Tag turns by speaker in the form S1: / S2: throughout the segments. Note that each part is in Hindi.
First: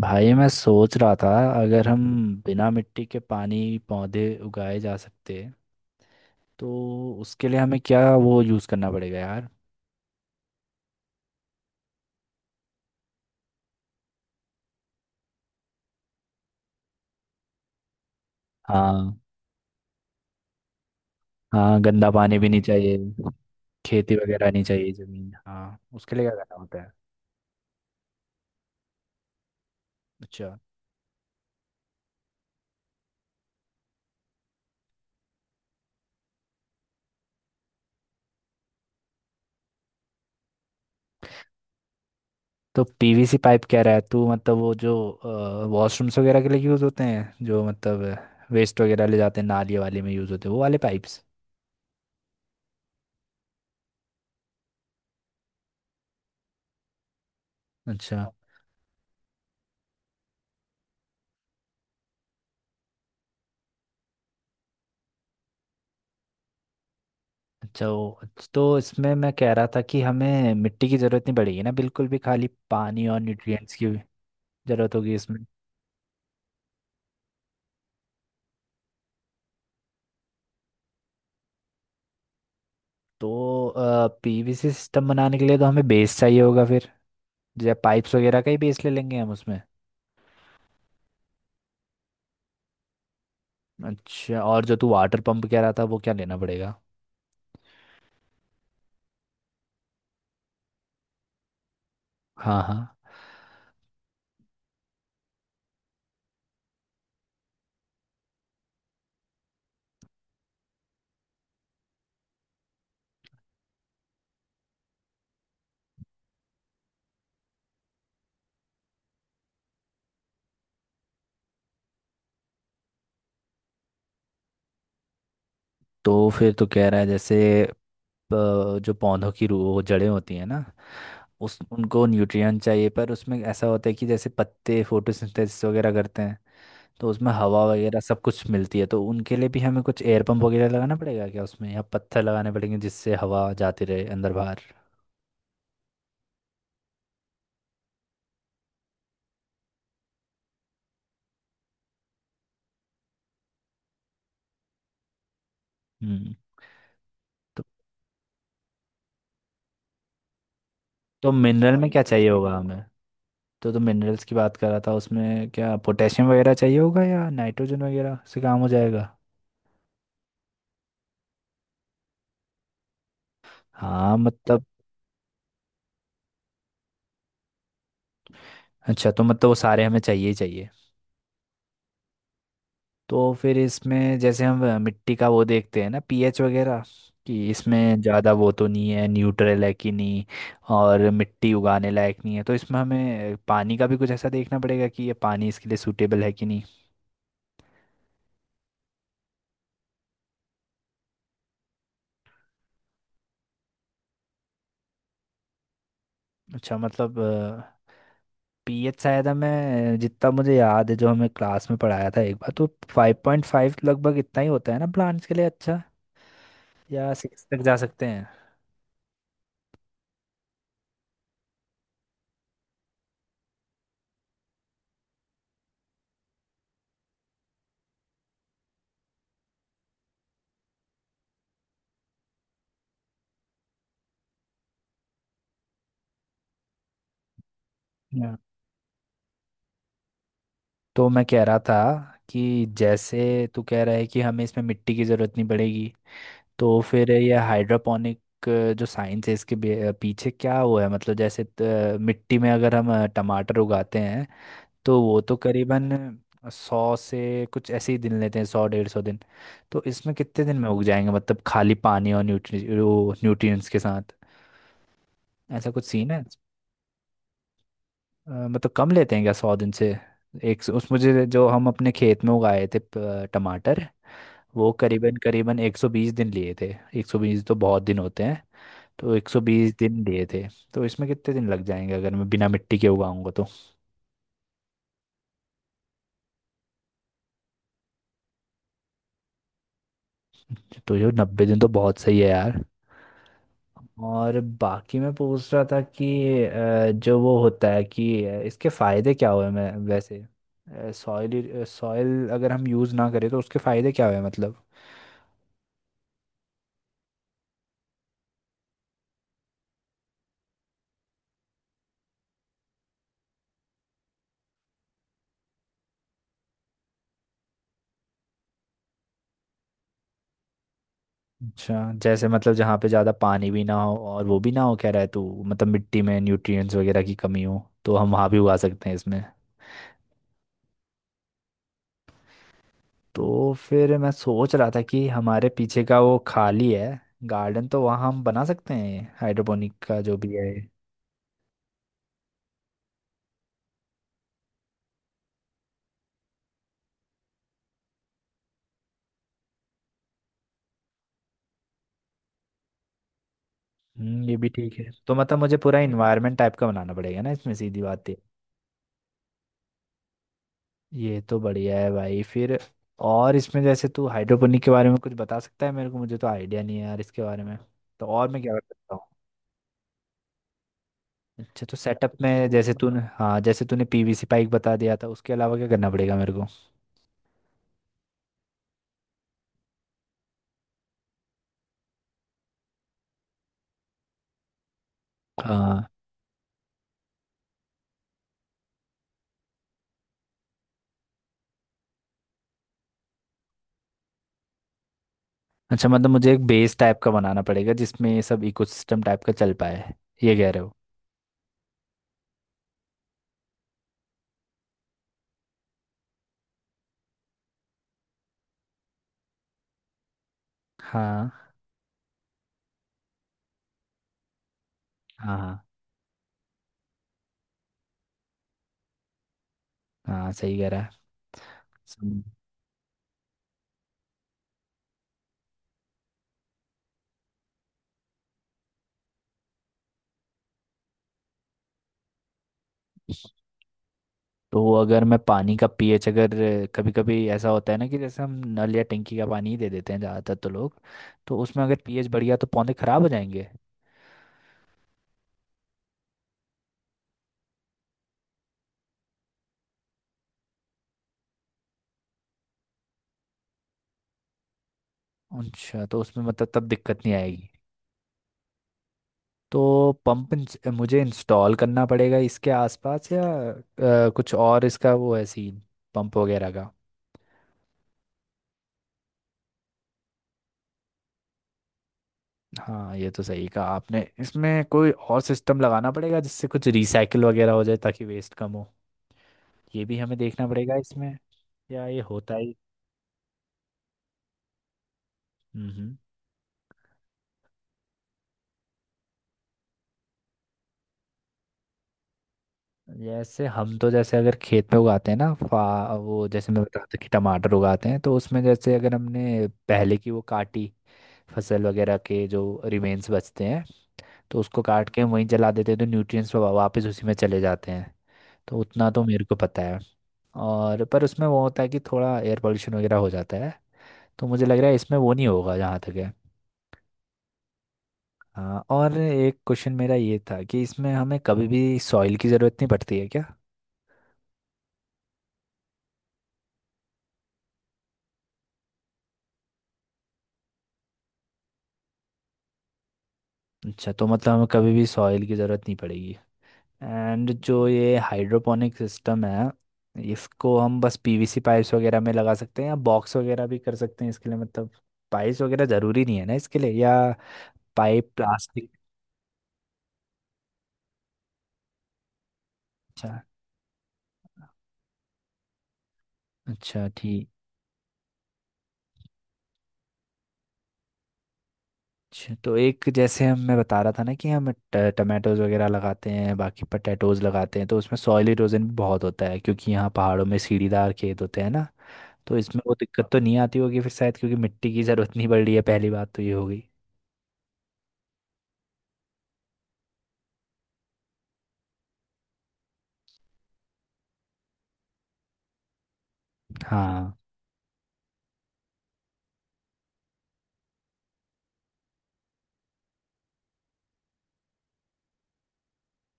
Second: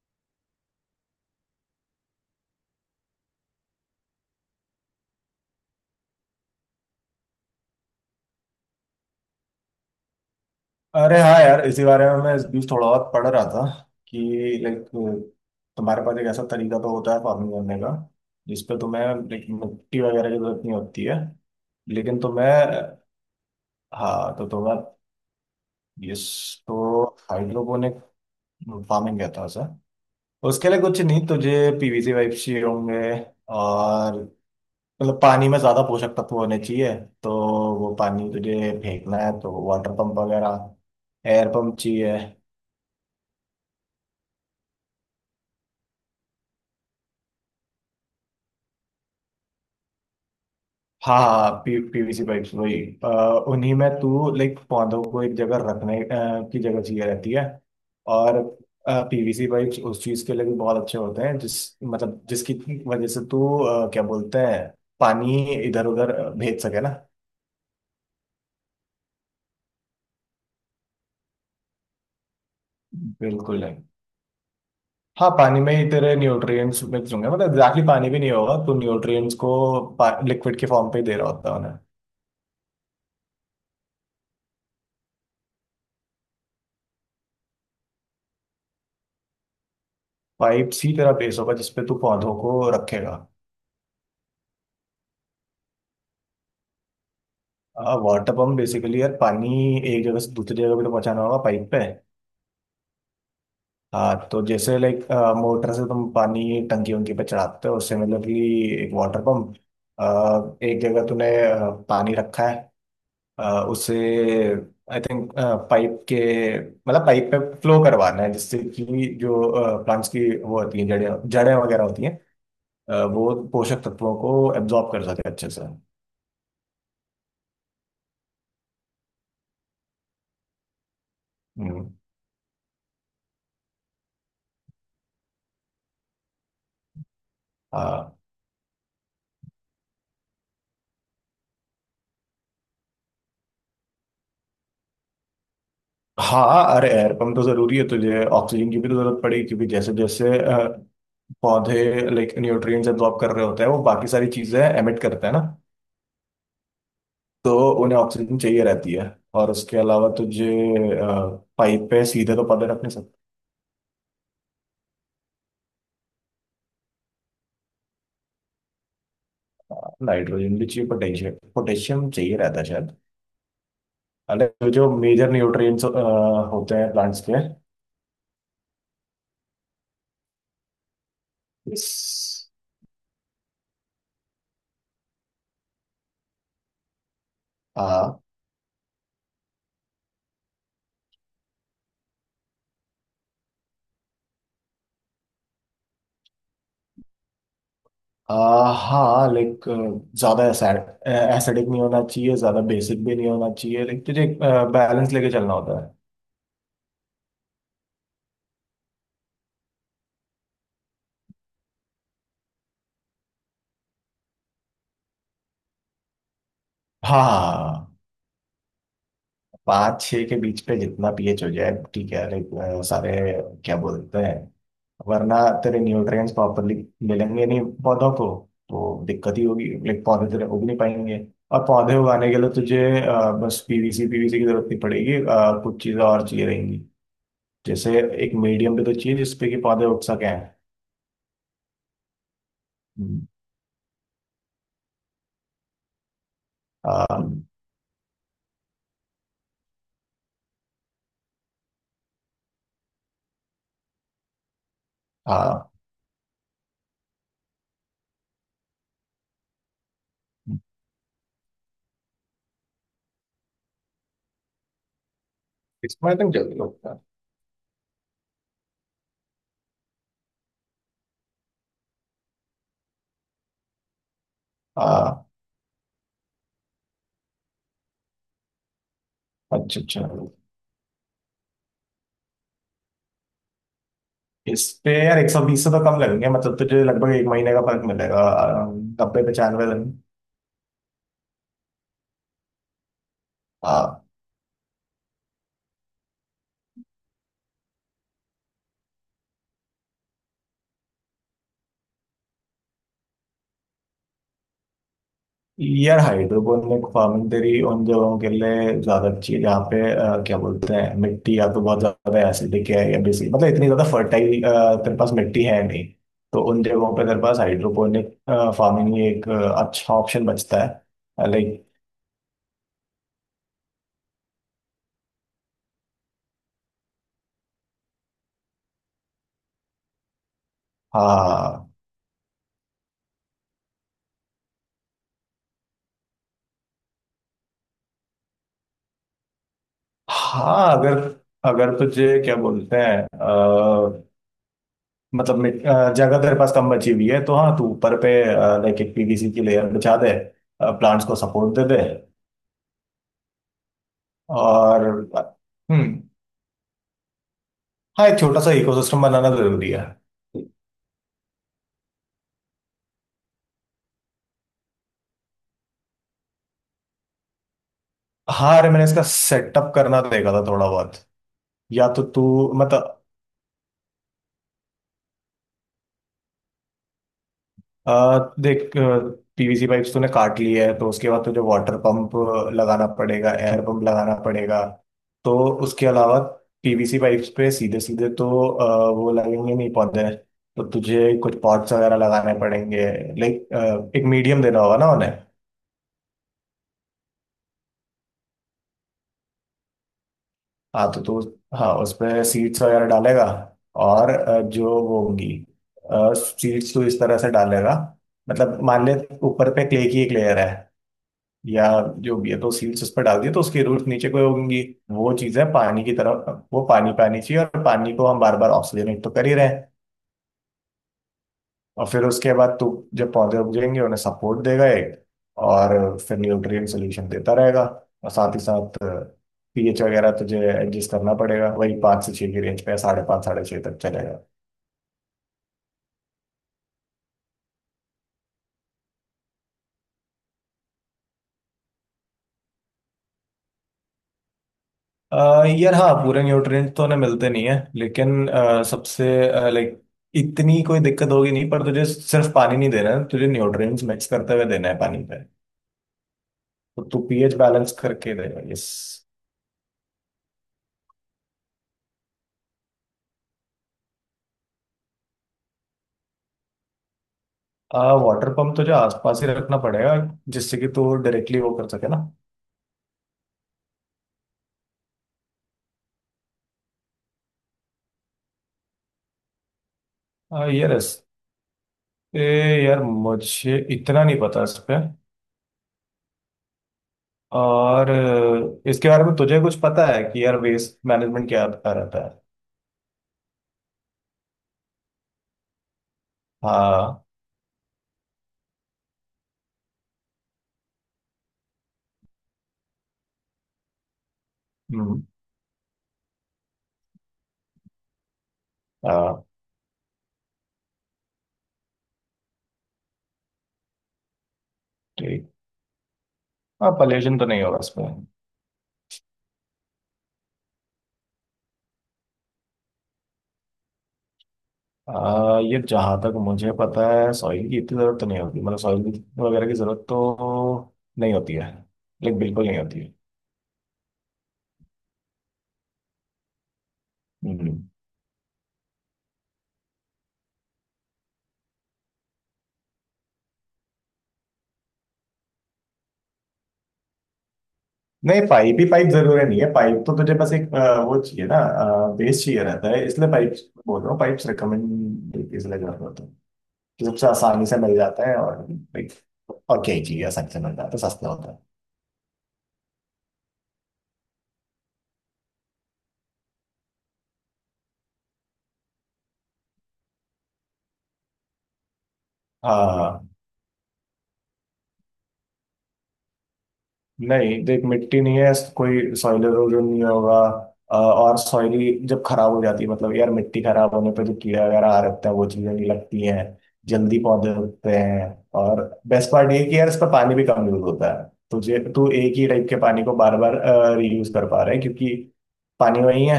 S1: भाई मैं सोच रहा था अगर हम बिना मिट्टी के पानी पौधे उगाए जा सकते तो उसके लिए हमें क्या वो यूज़ करना पड़ेगा यार।
S2: अरे हाँ यार, इसी बारे में मैं इस बीच थोड़ा बहुत पढ़ रहा था कि लाइक तुम्हारे पास एक ऐसा तरीका तो होता है फार्मिंग करने का जिसपे तुम्हें
S1: हाँ,
S2: लाइक मिट्टी वगैरह की जरूरत नहीं होती है।
S1: हाँ, गंदा
S2: लेकिन
S1: पानी
S2: तुम्हें
S1: भी नहीं चाहिए। खेती
S2: हाँ, तो
S1: वगैरह नहीं
S2: तुम्हें,
S1: चाहिए, जमीन। हाँ, उसके
S2: यस,
S1: लिए क्या करना
S2: तो
S1: होता है?
S2: हाइड्रोपोनिक फार्मिंग कहता है सर।
S1: अच्छा।
S2: उसके लिए कुछ नहीं, तुझे पीवीसी पाइप चाहिए होंगे। और मतलब पानी में ज्यादा पोषक तत्व होने चाहिए, तो वो पानी तुझे फेंकना है तो वाटर पंप वगैरह, एयर पंप चाहिए।
S1: तो पीवीसी पाइप कह रहा है तू मतलब वो जो वॉशरूम्स वगैरह के लिए यूज़ होते हैं, जो मतलब वेस्ट वगैरह ले जाते हैं, नाली वाले में यूज़ होते हैं, वो वाले
S2: हाँ,
S1: पाइप्स।
S2: हाँ, हाँ, पी पीवीसी पाइप्स वही। अ, उन्हीं में तू लाइक पौधों को एक जगह रखने की जगह चाहिए रहती है।
S1: अच्छा
S2: और पीवीसी पाइप्स उस चीज के लिए भी बहुत अच्छे होते हैं, जिस मतलब जिसकी वजह से तू क्या बोलते हैं, पानी इधर उधर भेज सके ना।
S1: अच्छा। तो इसमें मैं कह रहा था कि हमें मिट्टी की ज़रूरत नहीं पड़ेगी ना, बिल्कुल भी। खाली पानी और
S2: बिल्कुल
S1: न्यूट्रिएंट्स
S2: नहीं।
S1: की ज़रूरत होगी
S2: हाँ,
S1: इसमें।
S2: पानी में ही तेरे न्यूट्रिएंट्स मिक्स होंगे, मतलब एग्जैक्टली पानी भी नहीं होगा, तू न्यूट्रिएंट्स को लिक्विड के फॉर्म पे ही दे रहा होता है उन्हें।
S1: तो पीवीसी सिस्टम बनाने के लिए तो हमें बेस चाहिए होगा फिर। जैसे पाइप्स वगैरह का ही बेस ले लेंगे हम उसमें।
S2: पाइप्स ही तेरा बेस होगा जिसपे तू पौधों को रखेगा।
S1: अच्छा, और जो तू वाटर पंप कह रहा था वो क्या लेना पड़ेगा?
S2: वाटर पंप बेसिकली यार, पानी एक जगह से दूसरी जगह पे तो पहुंचाना होगा पाइप पे।
S1: हाँ, हाँ।
S2: हाँ, तो जैसे लाइक मोटर से तुम पानी टंकी उनकी पे चढ़ाते हो, उससे मतलब कि एक वाटर पंप, एक जगह तूने पानी रखा है। अ, उसे आई थिंक पाइप के मतलब पाइप पे फ्लो करवाना है, जिससे कि जो प्लांट्स की वो होती है, जड़ें जड़ें वगैरह होती हैं, वो पोषक तत्वों को एब्जॉर्ब कर सके अच्छे से।
S1: तो फिर तो कह रहा है जैसे जो पौधों की रू वो जड़ें होती हैं ना। उस
S2: हम्म।
S1: उनको न्यूट्रिएंट चाहिए, पर उसमें ऐसा होता है कि जैसे पत्ते फोटोसिंथेसिस वगैरह करते हैं, तो उसमें हवा वगैरह
S2: हाँ,
S1: सब कुछ मिलती है। तो उनके लिए भी हमें कुछ एयर पंप वगैरह लगाना पड़ेगा क्या उसमें, या पत्थर लगाने पड़ेंगे जिससे हवा जाती रहे अंदर बाहर?
S2: हाँ, अरे एयर पंप तो जरूरी है, तुझे ऑक्सीजन की भी तो जरूरत पड़ेगी क्योंकि जैसे जैसे पौधे लाइक न्यूट्रिएंट्स एब्जॉर्ब कर रहे होते हैं, वो बाकी सारी चीजें एमिट करते हैं ना।
S1: हम्म।
S2: तो
S1: तो,
S2: उन्हें ऑक्सीजन चाहिए रहती है, और उसके अलावा तुझे
S1: तो मिनरल में
S2: पाइप
S1: क्या
S2: पे
S1: चाहिए
S2: सीधे तो
S1: होगा
S2: पौधे रख
S1: हमें?
S2: नहीं सकता।
S1: तो मिनरल्स की बात कर रहा था उसमें, क्या पोटेशियम वगैरह चाहिए होगा या नाइट्रोजन वगैरह से काम हो जाएगा?
S2: नाइट्रोजन भी चाहिए, पोटेशियम पोटेशियम चाहिए रहता है शायद।
S1: हाँ मतलब।
S2: अलग जो मेजर न्यूट्रिएंट्स होते हैं प्लांट्स के।
S1: अच्छा, तो मतलब वो सारे हमें चाहिए ही चाहिए। तो फिर इसमें जैसे हम मिट्टी का वो देखते हैं ना, पीएच वगैरह, कि इसमें ज़्यादा वो तो नहीं है, न्यूट्रल है कि नहीं, और मिट्टी उगाने लायक नहीं है। तो इसमें हमें पानी का भी कुछ ऐसा देखना पड़ेगा कि ये पानी इसके लिए सूटेबल है कि नहीं।
S2: आ, हाँ, लाइक ज्यादा एसिडिक नहीं होना चाहिए, ज्यादा बेसिक भी नहीं होना चाहिए, लाइक तुझे एक बैलेंस लेके चलना होता है।
S1: अच्छा मतलब। पीएच शायद हमें जितना मुझे याद है, जो हमें क्लास में पढ़ाया था एक बार, तो 5.5 लगभग इतना ही होता है ना प्लांट्स के लिए, अच्छा, या
S2: हाँ, हाँ,
S1: 6 तक
S2: हाँ,
S1: जा
S2: हाँ।
S1: सकते हैं।
S2: पाँच छः के बीच पे जितना पीएच हो जाए ठीक है, लाइक सारे क्या बोलते हैं, वरना तेरे न्यूट्रिएंट्स प्रॉपरली मिलेंगे नहीं पौधों को, तो दिक्कत ही होगी, लाइक पौधे तेरे उग नहीं पाएंगे। और पौधे उगाने के लिए तुझे बस पीवीसी पीवीसी की जरूरत नहीं पड़ेगी, कुछ चीज़ें और चाहिए रहेंगी, जैसे एक
S1: Yeah।
S2: मीडियम भी तो चाहिए जिसपे कि पौधे उग सकें।
S1: तो मैं कह रहा था कि
S2: हम्म।
S1: जैसे तू कह रहा है कि हमें इसमें मिट्टी की ज़रूरत नहीं पड़ेगी। तो फिर ये
S2: um,
S1: हाइड्रोपोनिक जो साइंस है इसके पीछे क्या हुआ है, मतलब जैसे मिट्टी में अगर हम टमाटर उगाते हैं तो वो तो
S2: uh,
S1: करीबन 100 से कुछ ऐसे ही दिन लेते हैं, 100, 150 दिन। तो इसमें कितने दिन में उग जाएंगे, मतलब खाली पानी और न्यूट्रि वो न्यूट्रिएंट्स के साथ? ऐसा कुछ सीन
S2: इसमें आई
S1: है?
S2: थिंक जल्दी होता है।
S1: मतलब कम लेते हैं क्या 100 दिन से? उस मुझे जो हम अपने खेत में उगाए थे टमाटर, वो करीबन
S2: आ,
S1: करीबन 120 दिन लिए थे। 120 तो बहुत दिन होते हैं। तो 120
S2: अच्छा, अच्छा।
S1: दिन दिए थे। तो इसमें कितने दिन लग जाएंगे अगर मैं बिना मिट्टी के उगाऊंगा तो?
S2: इस पे यार 120 से तो कम लगेंगे, मतलब तुझे लगभग एक महीने का फर्क मिलेगा। 90 95 दिन।
S1: तो ये 90 दिन तो बहुत सही है यार।
S2: आ,
S1: और बाकी मैं पूछ रहा था कि जो वो होता है कि इसके फायदे क्या हुए, मैं वैसे सॉइल सॉइल अगर हम यूज़ ना करें तो उसके फायदे क्या हुए मतलब?
S2: यार हाइड्रोपोनिक फार्मिंग तेरी उन जगहों के लिए ज्यादा अच्छी है जहाँ पे क्या बोलते हैं, मिट्टी या तो बहुत ज्यादा एसिडिक है या बेसिक, मतलब इतनी ज्यादा फर्टाइल तेरे पास मिट्टी है नहीं, तो उन जगहों पे तेरे पास हाइड्रोपोनिक फार्मिंग ही एक अच्छा ऑप्शन बचता है, लाइक।
S1: अच्छा, जैसे मतलब जहाँ पे ज़्यादा पानी भी ना हो और वो भी ना हो, कह रहा है तू, मतलब मिट्टी में न्यूट्रिएंट्स वगैरह की कमी हो तो हम वहाँ भी उगा सकते हैं इसमें?
S2: हाँ,
S1: तो फिर मैं सोच रहा था कि हमारे पीछे का वो खाली है गार्डन, तो वहाँ हम बना सकते हैं हाइड्रोपोनिक का जो भी है।
S2: हाँ। अगर अगर तुझे क्या बोलते हैं, मतलब जगह तेरे पास कम बची हुई है तो हाँ, तू ऊपर पे लाइक एक पीवीसी की लेयर बिछा दे, प्लांट्स को सपोर्ट दे दे।
S1: हम्म, ये भी ठीक
S2: और
S1: है। तो मतलब मुझे पूरा
S2: हम्म,
S1: इन्वायरमेंट टाइप का बनाना पड़ेगा ना इसमें, सीधी
S2: हाँ,
S1: बात है।
S2: एक छोटा सा इकोसिस्टम बनाना जरूरी है।
S1: ये तो बढ़िया है भाई फिर। और इसमें जैसे तू हाइड्रोपोनिक के बारे में कुछ बता सकता है मेरे को? मुझे तो आइडिया नहीं है यार इसके बारे में। तो और मैं क्या
S2: हाँ,
S1: कर
S2: अरे मैंने
S1: सकता हूँ?
S2: इसका सेटअप करना देखा था थोड़ा बहुत।
S1: अच्छा, तो
S2: या तो
S1: सेटअप
S2: तू,
S1: में जैसे
S2: मतलब
S1: तूने, हाँ, जैसे तूने पीवीसी पाइप बता दिया था, उसके अलावा क्या करना पड़ेगा मेरे को?
S2: देख, पीवीसी पाइप्स तूने काट ली है तो उसके बाद तुझे वाटर पंप लगाना पड़ेगा, एयर पंप लगाना पड़ेगा। तो उसके
S1: हाँ।
S2: अलावा पीवीसी पाइप्स पे सीधे सीधे तो वो लगेंगे नहीं पौधे, तो तुझे कुछ पॉट्स वगैरह लगाने पड़ेंगे, लाइक एक मीडियम देना होगा ना उन्हें।
S1: अच्छा मतलब मुझे एक बेस टाइप का बनाना पड़ेगा जिसमें ये सब इकोसिस्टम टाइप का चल पाए, ये कह रहे हो?
S2: हाँ, तो तू, हाँ, उस पे सीड्स वगैरह डालेगा। और जो वो होंगी सीड्स, तो इस तरह से डालेगा, मतलब मान ले ऊपर पे क्ले की एक लेयर है
S1: हाँ,
S2: या जो भी है, तो सील्स उस पर डाल दिए तो उसके रूट्स नीचे को होंगी, वो
S1: हाँ,
S2: चीजें
S1: हाँ,
S2: पानी की तरफ। वो पानी, पानी चाहिए, और पानी को हम बार बार ऑक्सीजनेट तो कर ही रहे हैं।
S1: हाँ, सही कह रहा है।
S2: और फिर
S1: सम-
S2: उसके बाद तो जब पौधे उग जाएंगे उन्हें सपोर्ट देगा एक, और फिर न्यूट्रिएंट सोल्यूशन देता रहेगा। और साथ ही साथ पीएच वगैरह तुझे एडजस्ट करना पड़ेगा, वही पाँच से छः की रेंज पे साढ़े पाँच साढ़े छः तक चलेगा।
S1: तो अगर मैं पानी का पीएच अगर कभी कभी ऐसा होता है ना कि जैसे हम नल या टंकी का पानी ही दे देते हैं ज़्यादातर तो लोग, तो उसमें अगर पीएच बढ़ गया तो पौधे खराब हो जाएंगे।
S2: यार हाँ, पूरे न्यूट्रिएंट तो उन्हें मिलते नहीं है, लेकिन सबसे, लाइक इतनी कोई दिक्कत होगी नहीं, पर तुझे सिर्फ पानी नहीं देना है, तुझे न्यूट्रिएंट्स मिक्स करते हुए देना है पानी पे।
S1: अच्छा, तो उसमें मतलब तब
S2: तो तू
S1: दिक्कत नहीं
S2: पीएच
S1: आएगी।
S2: बैलेंस करके देगा, यस।
S1: तो पंप मुझे इंस्टॉल करना पड़ेगा इसके आसपास, या कुछ और इसका वो है सीन, पंप वगैरह?
S2: वाटर पंप तुझे आसपास ही रखना पड़ेगा जिससे कि तू डायरेक्टली वो कर सके ना।
S1: हाँ, ये तो सही कहा आपने। इसमें कोई और सिस्टम लगाना पड़ेगा जिससे कुछ रिसाइकिल वगैरह हो जाए ताकि वेस्ट कम हो, ये भी हमें देखना
S2: आ, यार
S1: पड़ेगा
S2: इस
S1: इसमें, या ये
S2: ए,
S1: होता ही।
S2: यार मुझे इतना नहीं पता इस पे।
S1: हम्म।
S2: और इसके बारे में तुझे कुछ पता है कि यार वेस्ट मैनेजमेंट क्या क्या रहता है?
S1: जैसे हम तो जैसे अगर खेत में उगाते हैं ना, फा वो जैसे मैं बता रहा था
S2: हाँ,
S1: कि टमाटर उगाते हैं, तो उसमें जैसे अगर हमने पहले की वो काटी फसल वगैरह के जो रिमेन्स बचते हैं, तो उसको काट के
S2: हम्म,
S1: हम वहीं जला देते हैं तो न्यूट्रिएंट्स वापस उसी में चले जाते हैं। तो उतना तो
S2: हाँ,
S1: मेरे को पता है। और पर उसमें वो होता है कि थोड़ा एयर पोल्यूशन वगैरह हो जाता है। तो मुझे लग रहा है इसमें वो नहीं
S2: ठीक।
S1: होगा जहाँ तक है।
S2: हाँ, पॉल्यूशन तो नहीं होगा इसमें।
S1: हाँ, और एक क्वेश्चन मेरा ये था कि इसमें हमें कभी भी सॉइल की ज़रूरत नहीं पड़ती है क्या?
S2: ये जहाँ तक मुझे पता है सॉइल की इतनी ज़रूरत तो नहीं होती, मतलब सॉइल वगैरह की ज़रूरत तो नहीं होती है, लाइक बिल्कुल नहीं होती है।
S1: अच्छा, तो मतलब हमें कभी भी सॉइल की ज़रूरत नहीं पड़ेगी। And
S2: hmm.
S1: जो ये हाइड्रोपोनिक सिस्टम है, इसको हम बस पीवीसी पाइप्स वगैरह में लगा सकते हैं या बॉक्स वगैरह भी कर सकते हैं इसके लिए, मतलब पाइप्स वगैरह ज़रूरी नहीं है ना इसके लिए, या पाइप
S2: नहीं, पाइप ही
S1: प्लास्टिक?
S2: पाइप जरूरी नहीं है। पाइप तो तुझे बस एक वो चाहिए ना, बेस चाहिए रहता है,
S1: अच्छा।
S2: इसलिए पाइप बोल रहा हूँ। पाइप्स रिकमेंड इसलिए कर रहा होता है कि
S1: अच्छा,
S2: सबसे
S1: ठीक।
S2: आसानी से मिल जाता है, और like, और क्या ही चाहिए, आसानी से मिल जाता है, सस्ता होता है।
S1: अच्छा, तो एक जैसे हम, मैं बता रहा था ना कि हम टमाटोज वगैरह लगाते हैं, बाकी पटेटोज लगाते हैं, तो उसमें सॉइल इरोजन भी बहुत होता है क्योंकि यहाँ पहाड़ों में सीढ़ीदार खेत होते हैं ना। तो
S2: हाँ,
S1: इसमें वो
S2: हाँ, हाँ।
S1: दिक्कत तो नहीं आती होगी फिर शायद, क्योंकि मिट्टी की ज़रूरत नहीं पड़ रही है, पहली बात तो ये होगी।
S2: नहीं, देख, मिट्टी नहीं है, कोई सॉइल इरोजन नहीं होगा। और सॉइली जब खराब हो जाती है, मतलब यार, मिट्टी खराब होने पे जो कीड़े वगैरह आ रहते हैं, वो चीजें नहीं लगती हैं, जल्दी
S1: हाँ।
S2: पौधे उगते हैं। और बेस्ट पार्ट ये है कि यार, इसका पानी भी कम यूज होता है, तुझे तू एक ही टाइप के पानी को बार बार रीयूज कर पा रहा है, क्योंकि पानी वही है।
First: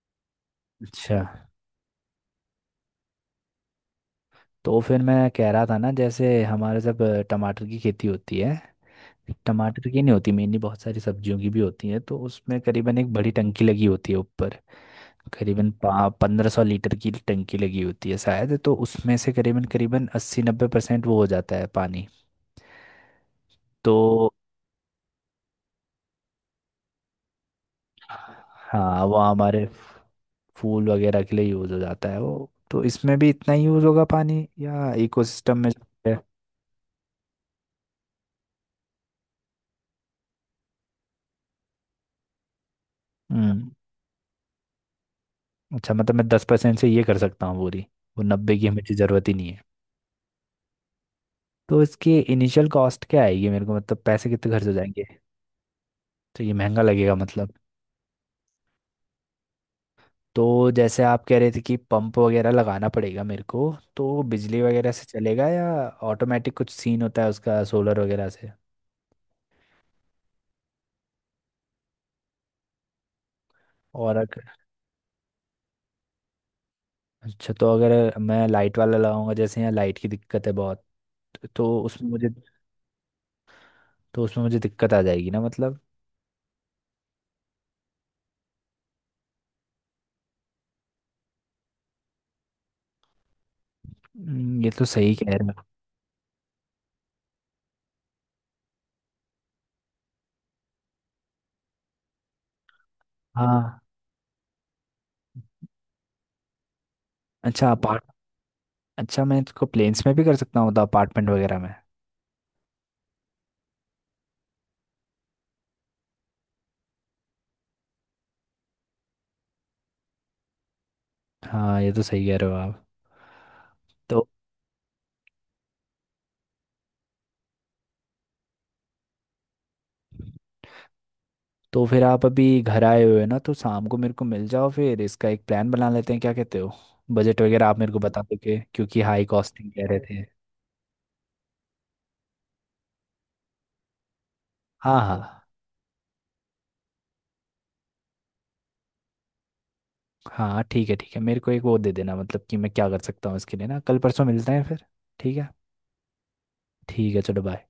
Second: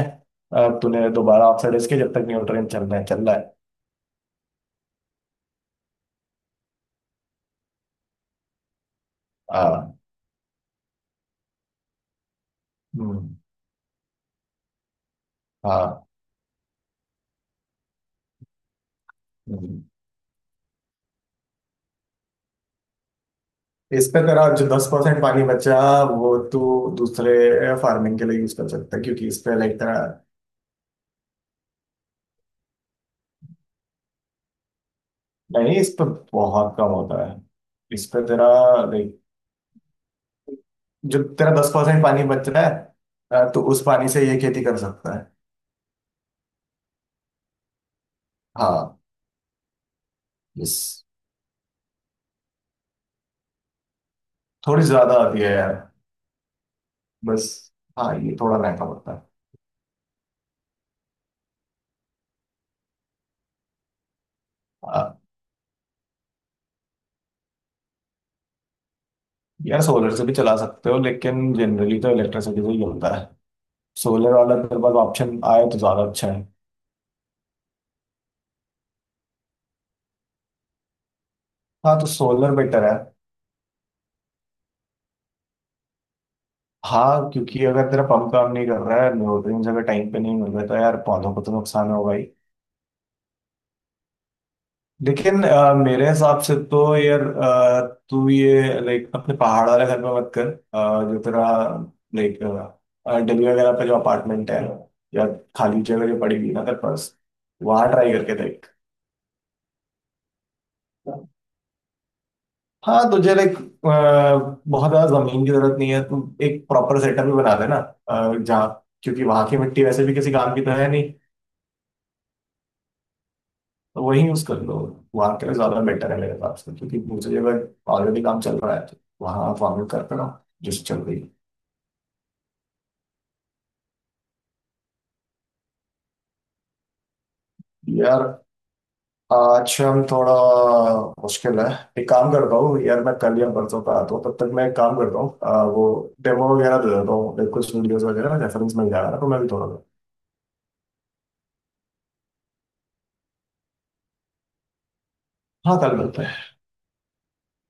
S2: तूने
S1: अच्छा,
S2: दोबारा ऑक्सीडाइज के, जब तक न्यूट्रिएंट चल रहे हैं, चल रहा है।
S1: तो फिर मैं कह रहा था ना, जैसे हमारे सब टमाटर की खेती होती है, टमाटर
S2: हाँ,
S1: की नहीं होती मेनली, बहुत सारी सब्जियों की भी होती है। तो उसमें करीबन एक
S2: हम्म,
S1: बड़ी टंकी लगी होती है ऊपर, करीबन
S2: हाँ,
S1: 1500 लीटर की टंकी लगी होती है शायद। तो उसमें से करीबन
S2: हम्म।
S1: करीबन 80-90% वो हो जाता है पानी।
S2: इस पे
S1: तो
S2: तेरा जो 10% पानी बचा, वो तू दूसरे फार्मिंग के लिए यूज कर सकता है,
S1: हाँ, वो
S2: क्योंकि इस पे
S1: हमारे
S2: लाइक तेरा,
S1: फूल वगैरह के लिए यूज़ हो जाता है वो। तो इसमें भी इतना ही यूज़ होगा पानी, या इकोसिस्टम में
S2: नहीं,
S1: जो
S2: इस पे
S1: है?
S2: बहुत कम होता है, इस पे तेरा लाइक जो तेरा 10% पानी बच रहा है, तो
S1: हम्म।
S2: उस पानी से ये खेती कर सकता है।
S1: अच्छा, मतलब मैं 10% से ये कर सकता हूँ पूरी, वो 90 की हमें
S2: हाँ,
S1: ज़रूरत ही नहीं है।
S2: यस,
S1: तो इसकी इनिशियल कॉस्ट क्या आएगी मेरे को, मतलब पैसे कितने खर्च हो
S2: थोड़ी
S1: जाएंगे?
S2: ज्यादा आती है यार,
S1: तो ये महंगा लगेगा
S2: बस।
S1: मतलब।
S2: हाँ, ये थोड़ा महंगा पड़ता है।
S1: तो जैसे आप कह रहे थे कि पंप वगैरह लगाना पड़ेगा मेरे को, तो बिजली वगैरह से
S2: हाँ,
S1: चलेगा, या ऑटोमेटिक कुछ सीन होता है उसका सोलर वगैरह से?
S2: यार सोलर से भी चला सकते हो, लेकिन जनरली तो इलेक्ट्रिसिटी से ही होता है।
S1: और
S2: सोलर
S1: अगर,
S2: वाला तेरे पास ऑप्शन आए तो ज्यादा अच्छा है।
S1: अच्छा, तो अगर मैं लाइट वाला लगाऊंगा जैसे यहाँ लाइट की दिक्कत है बहुत, तो
S2: हाँ, तो
S1: उसमें मुझे,
S2: सोलर बेटर है।
S1: तो उसमें मुझे दिक्कत आ जाएगी ना मतलब?
S2: हाँ, क्योंकि अगर तेरा पंप काम नहीं कर रहा है, न्यूट्रिएंट्स अगर टाइम पे नहीं मिल रहे तो यार, पौधों को तो नुकसान होगा ही।
S1: ये तो सही कह
S2: लेकिन
S1: रहे हो।
S2: मेरे हिसाब से तो यार, तू ये लाइक अपने पहाड़ वाले घर में मत कर। जो तेरा लाइक दिल्ली वगैरह
S1: हाँ,
S2: पे जो अपार्टमेंट है, या खाली जगह जो पड़ी हुई है ना तेरे पास,
S1: अच्छा।
S2: वहाँ
S1: अपार्ट
S2: ट्राई करके देख।
S1: अच्छा मैं इसको प्लेन्स में भी कर सकता हूँ तो अपार्टमेंट वगैरह में?
S2: हाँ, तुझे लाइक बहुत ज्यादा जमीन की जरूरत नहीं है, तू एक प्रॉपर सेटअप भी बना देना, जहाँ, क्योंकि वहां की मिट्टी वैसे भी किसी काम की तो है नहीं,
S1: हाँ, ये तो सही कह रहे हो आप।
S2: तो वही
S1: तो
S2: यूज कर लो। वहां के लिए ज्यादा बेटर है मेरे पास, क्योंकि दूसरी जगह ऑलरेडी काम चल रहा है, तो वहां आप फॉर्मेट करते रहो जिस चल रही है।
S1: तो फिर आप अभी घर आए हुए हो ना, तो शाम को मेरे को मिल जाओ, फिर इसका एक प्लान बना लेते हैं, क्या कहते हो? बजट वगैरह आप मेरे को बता
S2: यार
S1: दोगे, क्योंकि हाई कॉस्टिंग
S2: आज
S1: कह रहे
S2: हम
S1: थे।
S2: थोड़ा, मुश्किल है। एक काम करता हूँ यार, मैं कल या परसों का आता हूँ, तब तक मैं एक काम
S1: हाँ,
S2: करता हूँ,
S1: हाँ,
S2: वो डेमो वगैरह दे देता हूँ, कुछ वीडियोस वगैरह रेफरेंस मिल जाएगा ना, तो मैं भी थोड़ा।
S1: हाँ, ठीक है, ठीक है, मेरे को एक वो दे देना, मतलब कि मैं क्या कर सकता हूँ इसके लिए ना? कल परसों मिलते हैं फिर, ठीक है।
S2: हाँ, कल मिलते हैं।
S1: ठीक है, चलो बाय।